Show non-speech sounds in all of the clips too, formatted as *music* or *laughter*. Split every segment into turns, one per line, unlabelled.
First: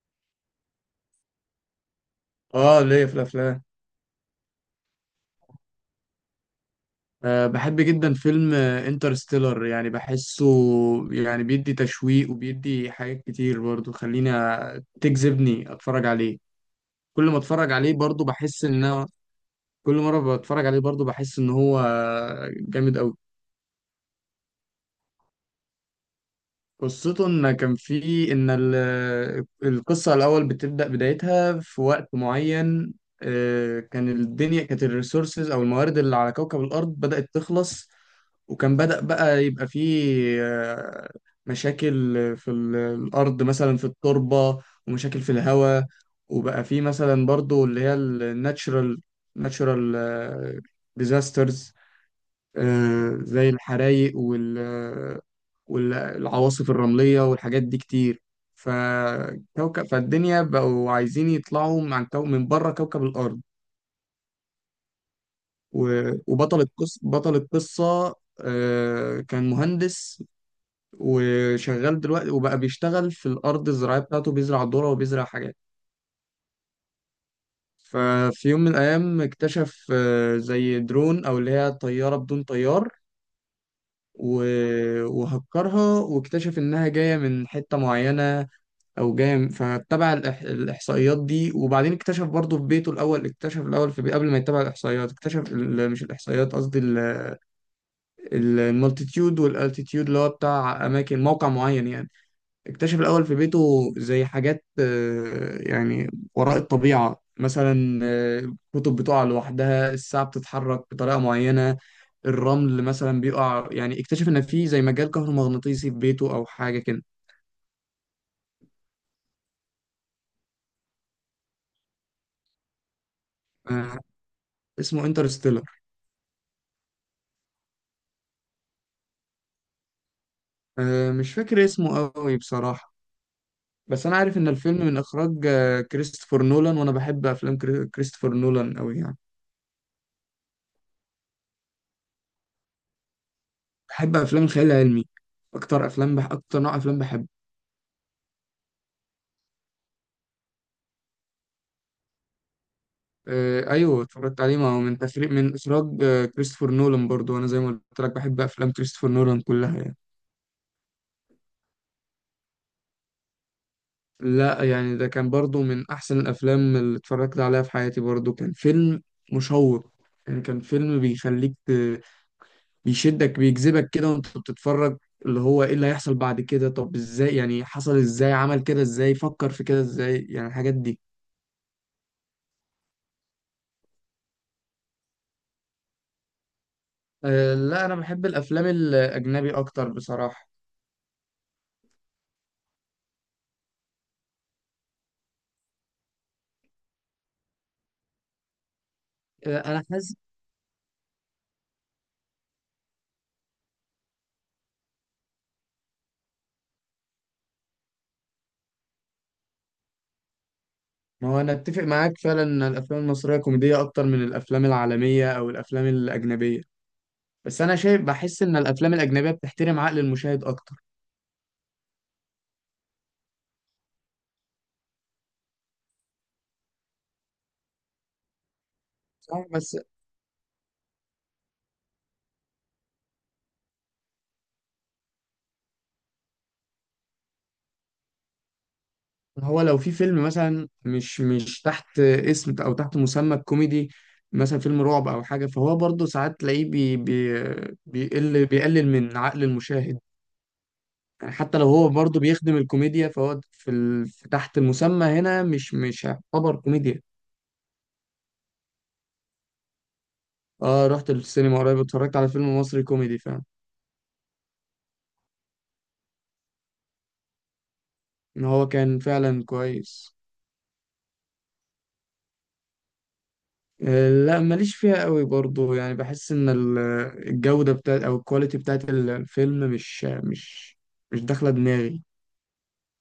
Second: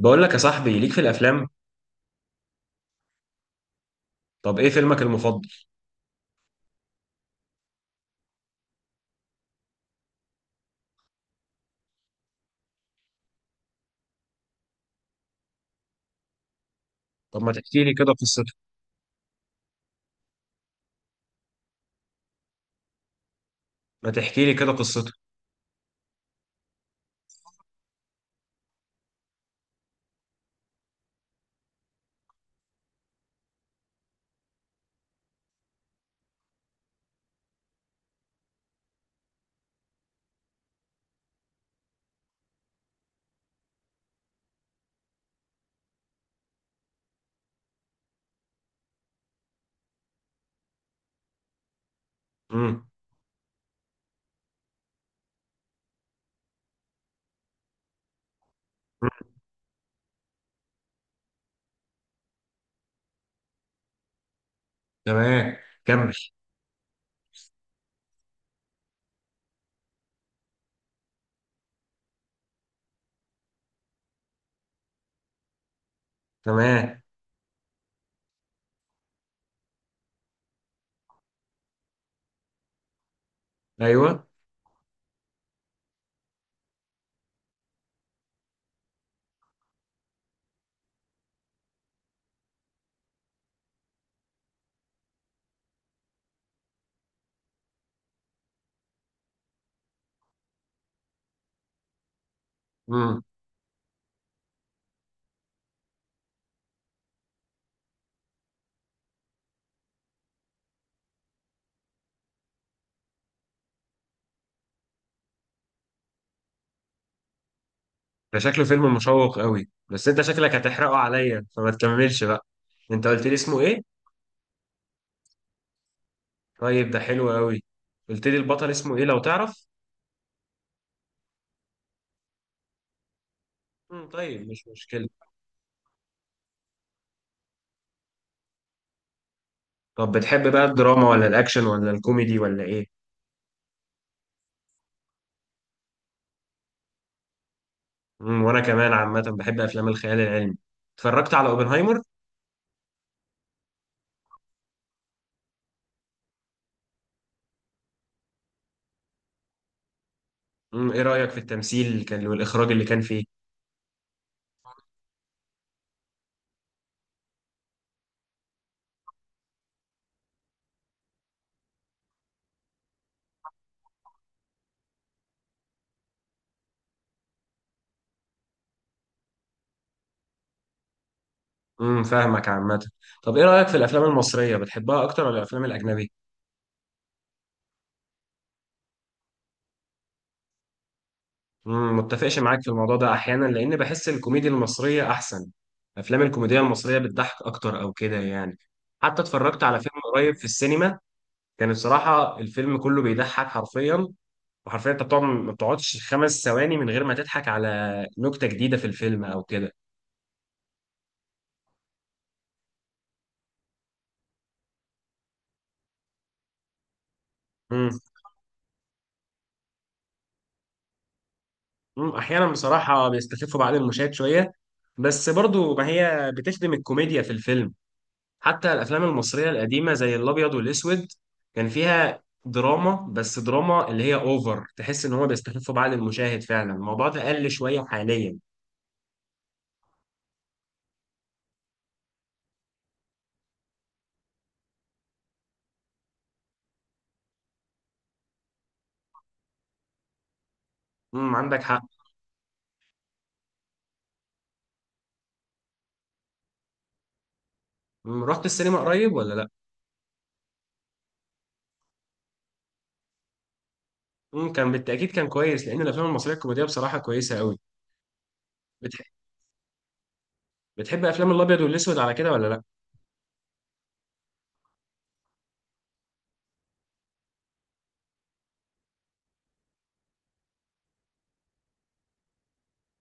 بقول لك يا صاحبي، ليك في الافلام؟
اه ليا في الافلام.
طب ايه فيلمك المفضل؟
بحب جدا فيلم انترستيلر، يعني بحسه. يعني بيدي تشويق وبيدي حاجات كتير برضو، خليني تجذبني اتفرج عليه. كل ما
طب ما
اتفرج
تحكي
عليه
لي كده
برضو
قصته.
بحس ان كل مرة بتفرج عليه برضو بحس ان هو جامد قوي.
ما تحكي لي كده قصته.
قصته ان كان في ان القصه الاول بتبدا بدايتها في وقت معين. كان الدنيا كانت الريسورسز او الموارد اللي على كوكب الارض بدات تخلص، وكان بدأ بقى يبقى فيه آه، مشاكل في الأرض، مثلا في التربة، ومشاكل في الهواء. وبقى فيه مثلا برضو اللي هي ناتشرال ديزاسترز،
امم.
زي الحرايق والعواصف الرملية والحاجات دي كتير. فالدنيا بقوا عايزين يطلعوا من من بره كوكب الأرض.
تمام.
و...
كمل.
وبطل القصة بطل القصة كان مهندس وشغال دلوقتي، وبقى بيشتغل في الأرض الزراعية بتاعته، بيزرع ذرة وبيزرع حاجات.
تمام.
ففي يوم من الأيام اكتشف زي درون، أو اللي هي طيارة بدون طيار،
ايوه.
وهكرها، واكتشف انها جايه من حته معينه فاتبع الاحصائيات دي. وبعدين اكتشف برضه في بيته، الاول اكتشف الاول في قبل ما يتبع الاحصائيات اكتشف مش الاحصائيات قصدي، المالتيتيود والالتيتيود اللي هو بتاع اماكن موقع معين يعني. اكتشف
امم.
الاول في بيته زي حاجات، يعني وراء الطبيعه، مثلا كتب بتقع لوحدها، الساعه بتتحرك بطريقه معينه، الرمل مثلا بيقع. يعني اكتشف ان في زي مجال كهرومغناطيسي في بيته، او حاجه كده.
ده شكله فيلم مشوق قوي، بس انت شكلك هتحرقه عليا فما تكملش بقى. انت قلت لي اسمه ايه؟
آه. اسمه انترستيلر.
طيب ده حلو قوي. قلت لي البطل اسمه ايه لو تعرف؟
مش فاكر اسمه قوي بصراحه، بس
امم،
انا عارف ان
طيب مش
الفيلم من
مشكلة.
اخراج كريستوفر نولان، وانا بحب افلام كريستوفر نولان قوي يعني.
طب بتحب بقى الدراما ولا الاكشن ولا الكوميدي ولا ايه؟
بحب افلام الخيال العلمي، اكتر افلام اكتر نوع افلام بحبه.
امم، وانا كمان عامة بحب افلام الخيال العلمي. اتفرجت على اوبنهايمر؟
ايوه، اتفرجت عليه، ما هو من اخراج كريستوفر نولان برضو، وانا زي ما قلت لك بحب افلام كريستوفر نولان كلها يعني.
امم، ايه رأيك في التمثيل اللي كان والاخراج اللي كان فيه؟
لا، يعني ده كان برضو من أحسن الأفلام اللي اتفرجت عليها في حياتي، برضو كان فيلم مشوق. يعني كان فيلم بيخليك بيشدك، بيجذبك كده وانت بتتفرج، اللي هو ايه اللي هيحصل بعد كده؟ طب ازاي يعني حصل؟ ازاي عمل كده؟ ازاي فكر في كده؟ ازاي يعني الحاجات دي.
امم، فاهمك عامة. طب ايه رأيك في الافلام المصرية، بتحبها اكتر ولا الافلام الاجنبي؟
لا، أنا بحب الأفلام الأجنبي أكتر بصراحة.
امم، متفقش معاك في الموضوع ده احيانا، لان بحس الكوميديا المصرية احسن. افلام الكوميديا المصرية بتضحك اكتر او كده يعني. حتى اتفرجت على
أنا
فيلم
حاسس.
قريب في السينما، كان الصراحة الفيلم كله بيضحك حرفيا. وحرفيا انت بتقعد ما بتقعدش خمس ثواني من غير ما تضحك على نكتة جديدة في الفيلم او كده.
ما هو أنا أتفق معاك فعلا إن الأفلام المصرية كوميدية أكتر من الأفلام العالمية أو الأفلام الأجنبية، بس أنا شايف، بحس إن الأفلام الأجنبية بتحترم عقل المشاهد أكتر.
مم، احيانا بصراحه بيستخفوا بعض المشاهد شويه، بس برضو ما هي بتخدم الكوميديا في الفيلم. حتى الافلام
صح،
المصريه
بس
القديمه زي الابيض والاسود كان فيها دراما، بس دراما اللي هي اوفر، تحس ان هو بيستخفوا بعض المشاهد فعلا. الموضوع ده قل شويه حاليا.
هو لو في فيلم مثلا مش تحت اسم او تحت مسمى الكوميدي، مثلا فيلم رعب او حاجه، فهو برضه ساعات تلاقيه بي بي بيقلل من عقل المشاهد. يعني
امم،
حتى
عندك
لو
حق.
هو برضه بيخدم الكوميديا، فهو في في تحت المسمى هنا مش هيعتبر كوميديا.
مم، رحت السينما قريب ولا لا؟
اه، رحت السينما قريب، اتفرجت على فيلم مصري كوميدي فعلا.
امم، كان بالتاكيد كان كويس، لان الافلام المصريه الكوميديه بصراحه كويسه قوي.
ان هو كان
بتح...
فعلا كويس.
بتحب افلام الابيض والاسود على كده ولا لا؟
لا، ماليش فيها قوي برضو، يعني بحس ان الجودة بتاعت او الكواليتي بتاعت الفيلم مش داخلة دماغي.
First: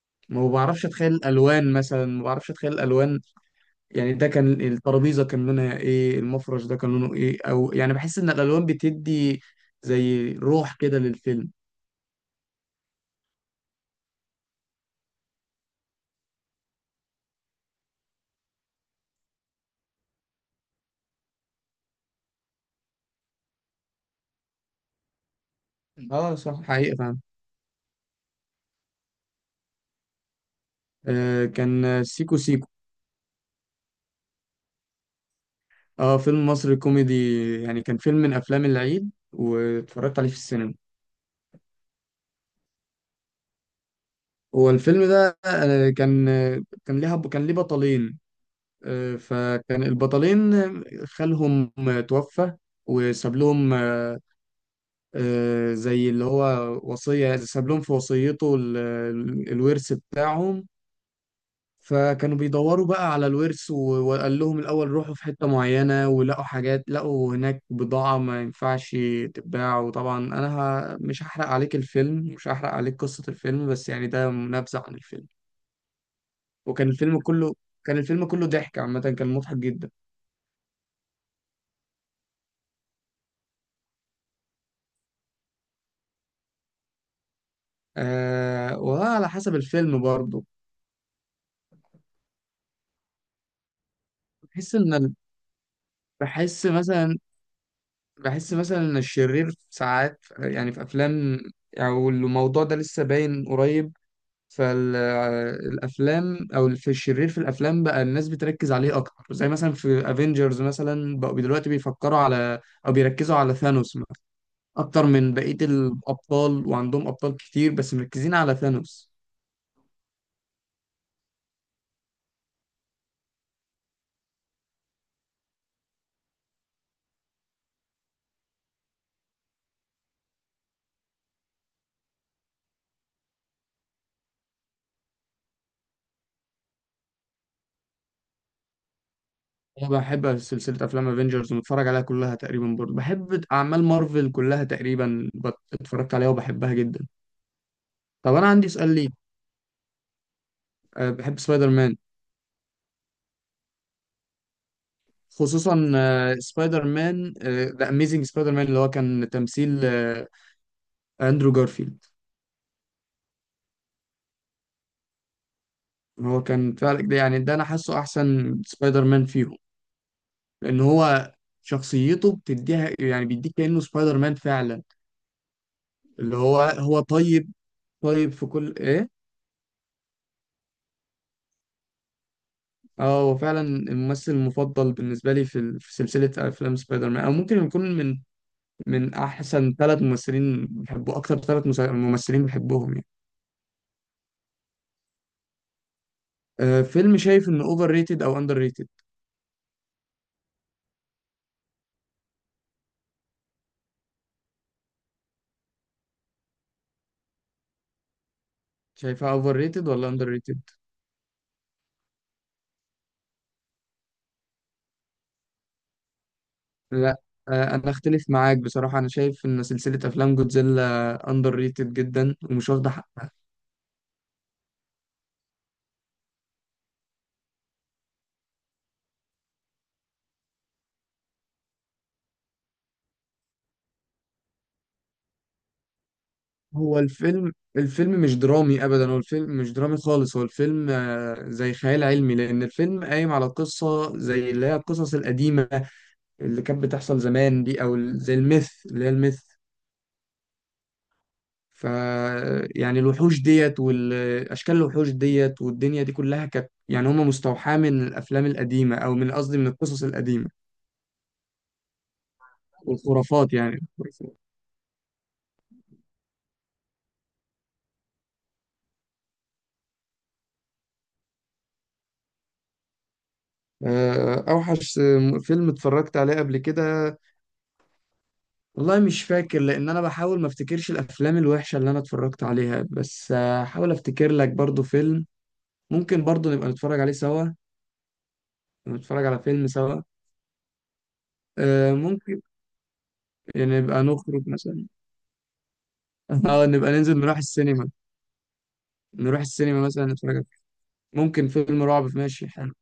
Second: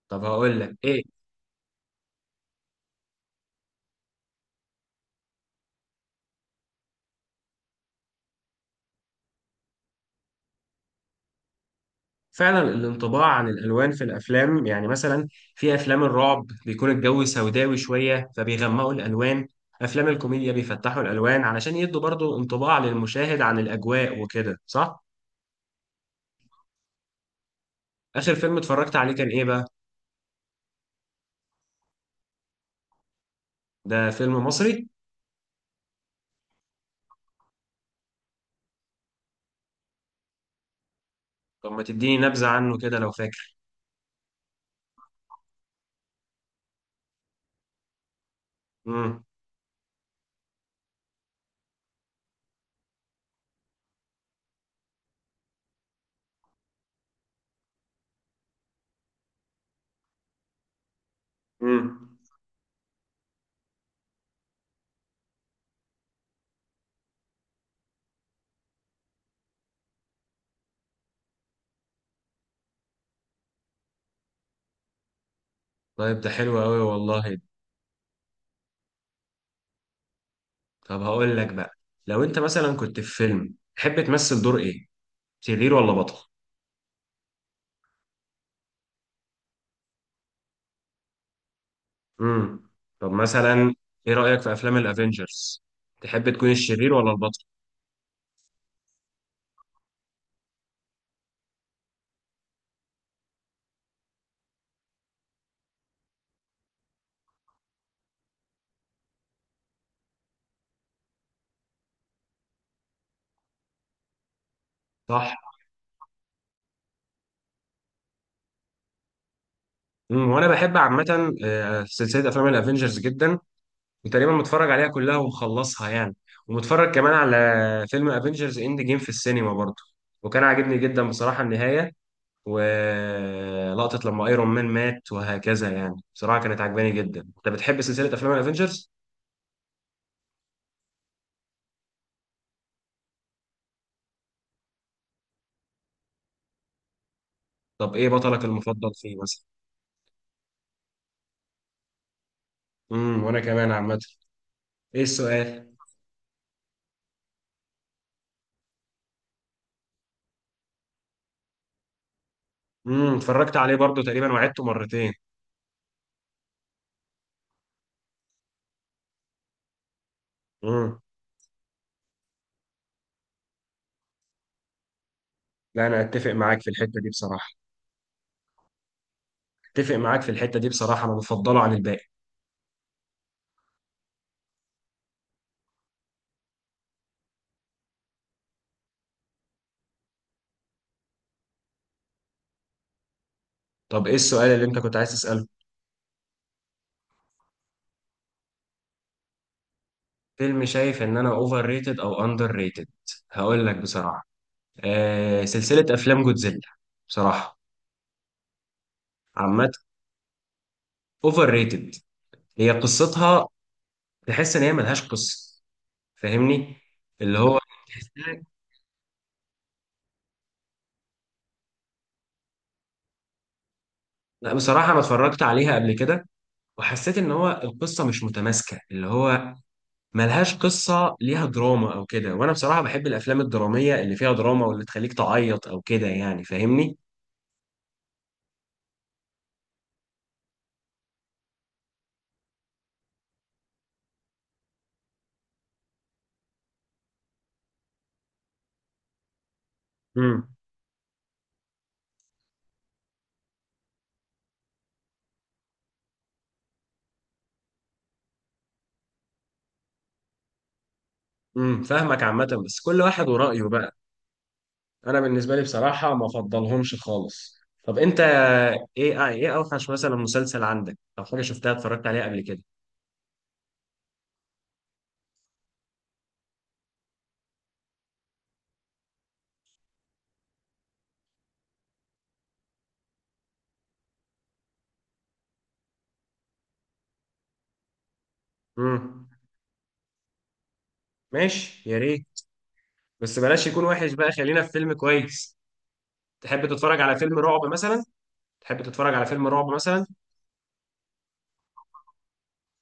طب
ما
هقول لك
بعرفش اتخيل
ايه.
الالوان مثلا، ما بعرفش اتخيل الالوان. يعني ده كان الترابيزة كان لونها ايه؟ المفرش ده كان لونه ايه؟ او يعني بحس ان الالوان بتدي زي روح كده للفيلم.
فعلا الانطباع عن الالوان في الافلام، يعني مثلا في افلام الرعب بيكون الجو سوداوي شويه فبيغمقوا الالوان، افلام الكوميديا بيفتحوا الالوان علشان يدوا برضو انطباع للمشاهد عن الاجواء وكده، صح.
اه صح، حقيقة فعلا.
اخر فيلم اتفرجت عليه كان ايه بقى؟
كان سيكو سيكو.
ده فيلم مصري؟
اه، فيلم مصري كوميدي، يعني كان فيلم من افلام العيد واتفرجت عليه في السينما.
طب ما تديني نبذه عنه كده لو فاكر.
هو الفيلم ده كان، كان ليها كان ليه بطلين.
امم.
فكان البطلين خالهم توفى، وساب لهم زي اللي هو وصية، ساب لهم في وصيته الورث بتاعهم.
امم.
فكانوا بيدوروا بقى على الورث، وقال لهم الأول روحوا في حتة معينة، ولقوا حاجات، لقوا هناك بضاعة ما ينفعش تتباع. وطبعا أنا مش هحرق عليك قصة الفيلم، بس يعني ده نبذة عن الفيلم.
طيب ده حلو قوي
وكان الفيلم
والله.
كله كان الفيلم كله ضحك عامة، كان مضحك جدا.
طب هقول لك بقى، لو انت مثلا كنت في فيلم تحب تمثل دور ايه، شرير ولا بطل؟
والله على حسب الفيلم برضه.
امم، طب مثلا ايه رأيك في
بحس
افلام
ان ال-
الافينجرز؟ تحب تكون
بحس
الشرير ولا
مثلا
البطل؟
بحس مثلا ان الشرير ساعات يعني في افلام، او الموضوع ده لسه باين قريب. فالافلام او في الشرير في الافلام بقى الناس بتركز عليه اكتر، زي مثلا في افنجرز مثلا بقوا دلوقتي بيفكروا على، او بيركزوا على ثانوس مثلا اكتر من
صح.
بقية الابطال. وعندهم ابطال كتير بس مركزين على ثانوس.
امم، وانا بحب عامة آه، سلسلة افلام الافينجرز جدا. وتقريبا متفرج عليها كلها ومخلصها يعني. ومتفرج كمان على فيلم افينجرز اند جيم في السينما برضه، وكان عاجبني جدا بصراحة النهاية، ولقطة لما ايرون مان مات وهكذا. يعني بصراحة كانت عجباني جدا. انت بتحب سلسلة افلام الافينجرز؟
انا بحب سلسله افلام افنجرز ومتفرج عليها كلها تقريبا، برضه بحب اعمال مارفل كلها تقريبا، اتفرجت عليها وبحبها جدا.
طب ايه
طب
بطلك
انا عندي
المفضل
سؤال ليك.
فيه مثلا؟
بحب سبايدر مان،
امم، وانا كمان عامة. ايه السؤال؟
خصوصا سبايدر مان ذا اميزنج سبايدر مان اللي هو كان تمثيل اندرو جارفيلد.
امم، اتفرجت عليه برضو تقريبا وعدته مرتين.
هو كان فعلا، ده يعني، ده انا حاسه احسن سبايدر مان فيهم، لان
امم،
هو شخصيته بتديها، يعني بيديك كانه سبايدر مان فعلا.
لا انا اتفق
اللي
معاك
هو
في
هو
الحته دي بصراحه.
طيب، طيب في كل ايه.
اتفق معاك في الحته دي بصراحه، انا بفضله عن الباقي.
اه، هو فعلا الممثل المفضل بالنسبة لي في في سلسلة أفلام سبايدر مان، أو ممكن يكون من أحسن ثلاث ممثلين بحبه، أكتر ثلاث ممثلين بحبهم يعني.
طب ايه السؤال اللي انت كنت عايز تساله؟
فيلم شايف إنه أوفر ريتد أو أندر ريتد؟
فيلم شايف ان انا اوفر ريتد او اندر ريتد؟ هقول لك بصراحه، آه، سلسله افلام جودزيلا. بصراحه
شايفها أوفر
عامه
ريتد ولا أندر ريتد؟
اوفر ريتد. هي قصتها، تحس ان هي ملهاش قصه. فاهمني؟
لا.
اللي هو
أنا أختلف
تحسها-
معاك بصراحة، أنا شايف إن سلسلة أفلام جودزيلا أندر ريتد جدا ومش واخدة حق.
لا بصراحه انا اتفرجت عليها قبل كده، وحسيت ان هو القصه مش متماسكه، اللي هو ملهاش قصة ليها دراما أو كده. وأنا بصراحة بحب الأفلام الدرامية اللي فيها دراما، واللي تخليك تعيط أو كده، يعني فاهمني؟
هو الفيلم مش درامي ابدا، هو الفيلم مش درامي خالص. هو الفيلم زي خيال علمي، لان الفيلم قايم على قصه زي اللي هي القصص القديمه اللي كانت بتحصل زمان دي، او زي الميث، اللي هي الميث.
امم.
ف يعني الوحوش ديت والاشكال، الوحوش ديت والدنيا دي كلها كانت، يعني هم مستوحاه من الافلام القديمه، او قصدي من القصص القديمه
امم، فاهمك عامة، بس كل واحد
والخرافات،
ورأيه
يعني
بقى.
الخرافات.
أنا بالنسبة لي بصراحة ما أفضلهمش خالص. طب أنت، إيه أوحش مثلا مسلسل عندك أو حاجة شفتها اتفرجت عليها قبل كده؟
اوحش فيلم اتفرجت عليه قبل كده، والله مش فاكر، لان انا بحاول ما افتكرش الافلام الوحشه اللي انا اتفرجت عليها، بس هحاول افتكر لك برضو فيلم، ممكن برضو نبقى نتفرج عليه سوا، نتفرج
امم،
على فيلم سوا.
ماشي يا ريت.
ممكن
بس بلاش
يعني
يكون
نبقى
وحش بقى،
نخرج
خلينا في
مثلا.
فيلم كويس.
*laughs* اه،
تحب
نبقى
تتفرج على
ننزل نروح
فيلم رعب
السينما،
مثلا؟ تحب تتفرج على
نروح
فيلم رعب
السينما مثلا
مثلا؟
نتفرج ممكن فيلم رعب، ماشي حلو.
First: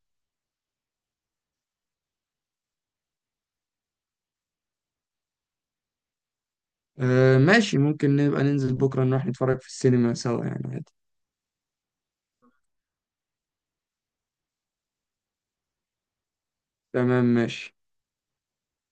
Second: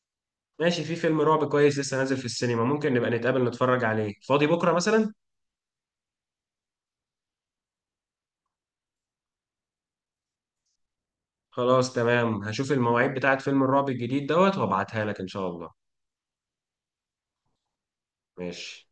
ماشي، في فيلم رعب كويس لسه نازل في السينما، ممكن نبقى نتقابل نتفرج عليه، فاضي بكرة مثلا؟
آه ماشي، ممكن نبقى ننزل بكرة نروح نتفرج في السينما سوا يعني عادي.
خلاص تمام، هشوف المواعيد بتاعت فيلم الرعب الجديد دوت وابعتها لك ان شاء الله.
تمام ماشي.
ماشي.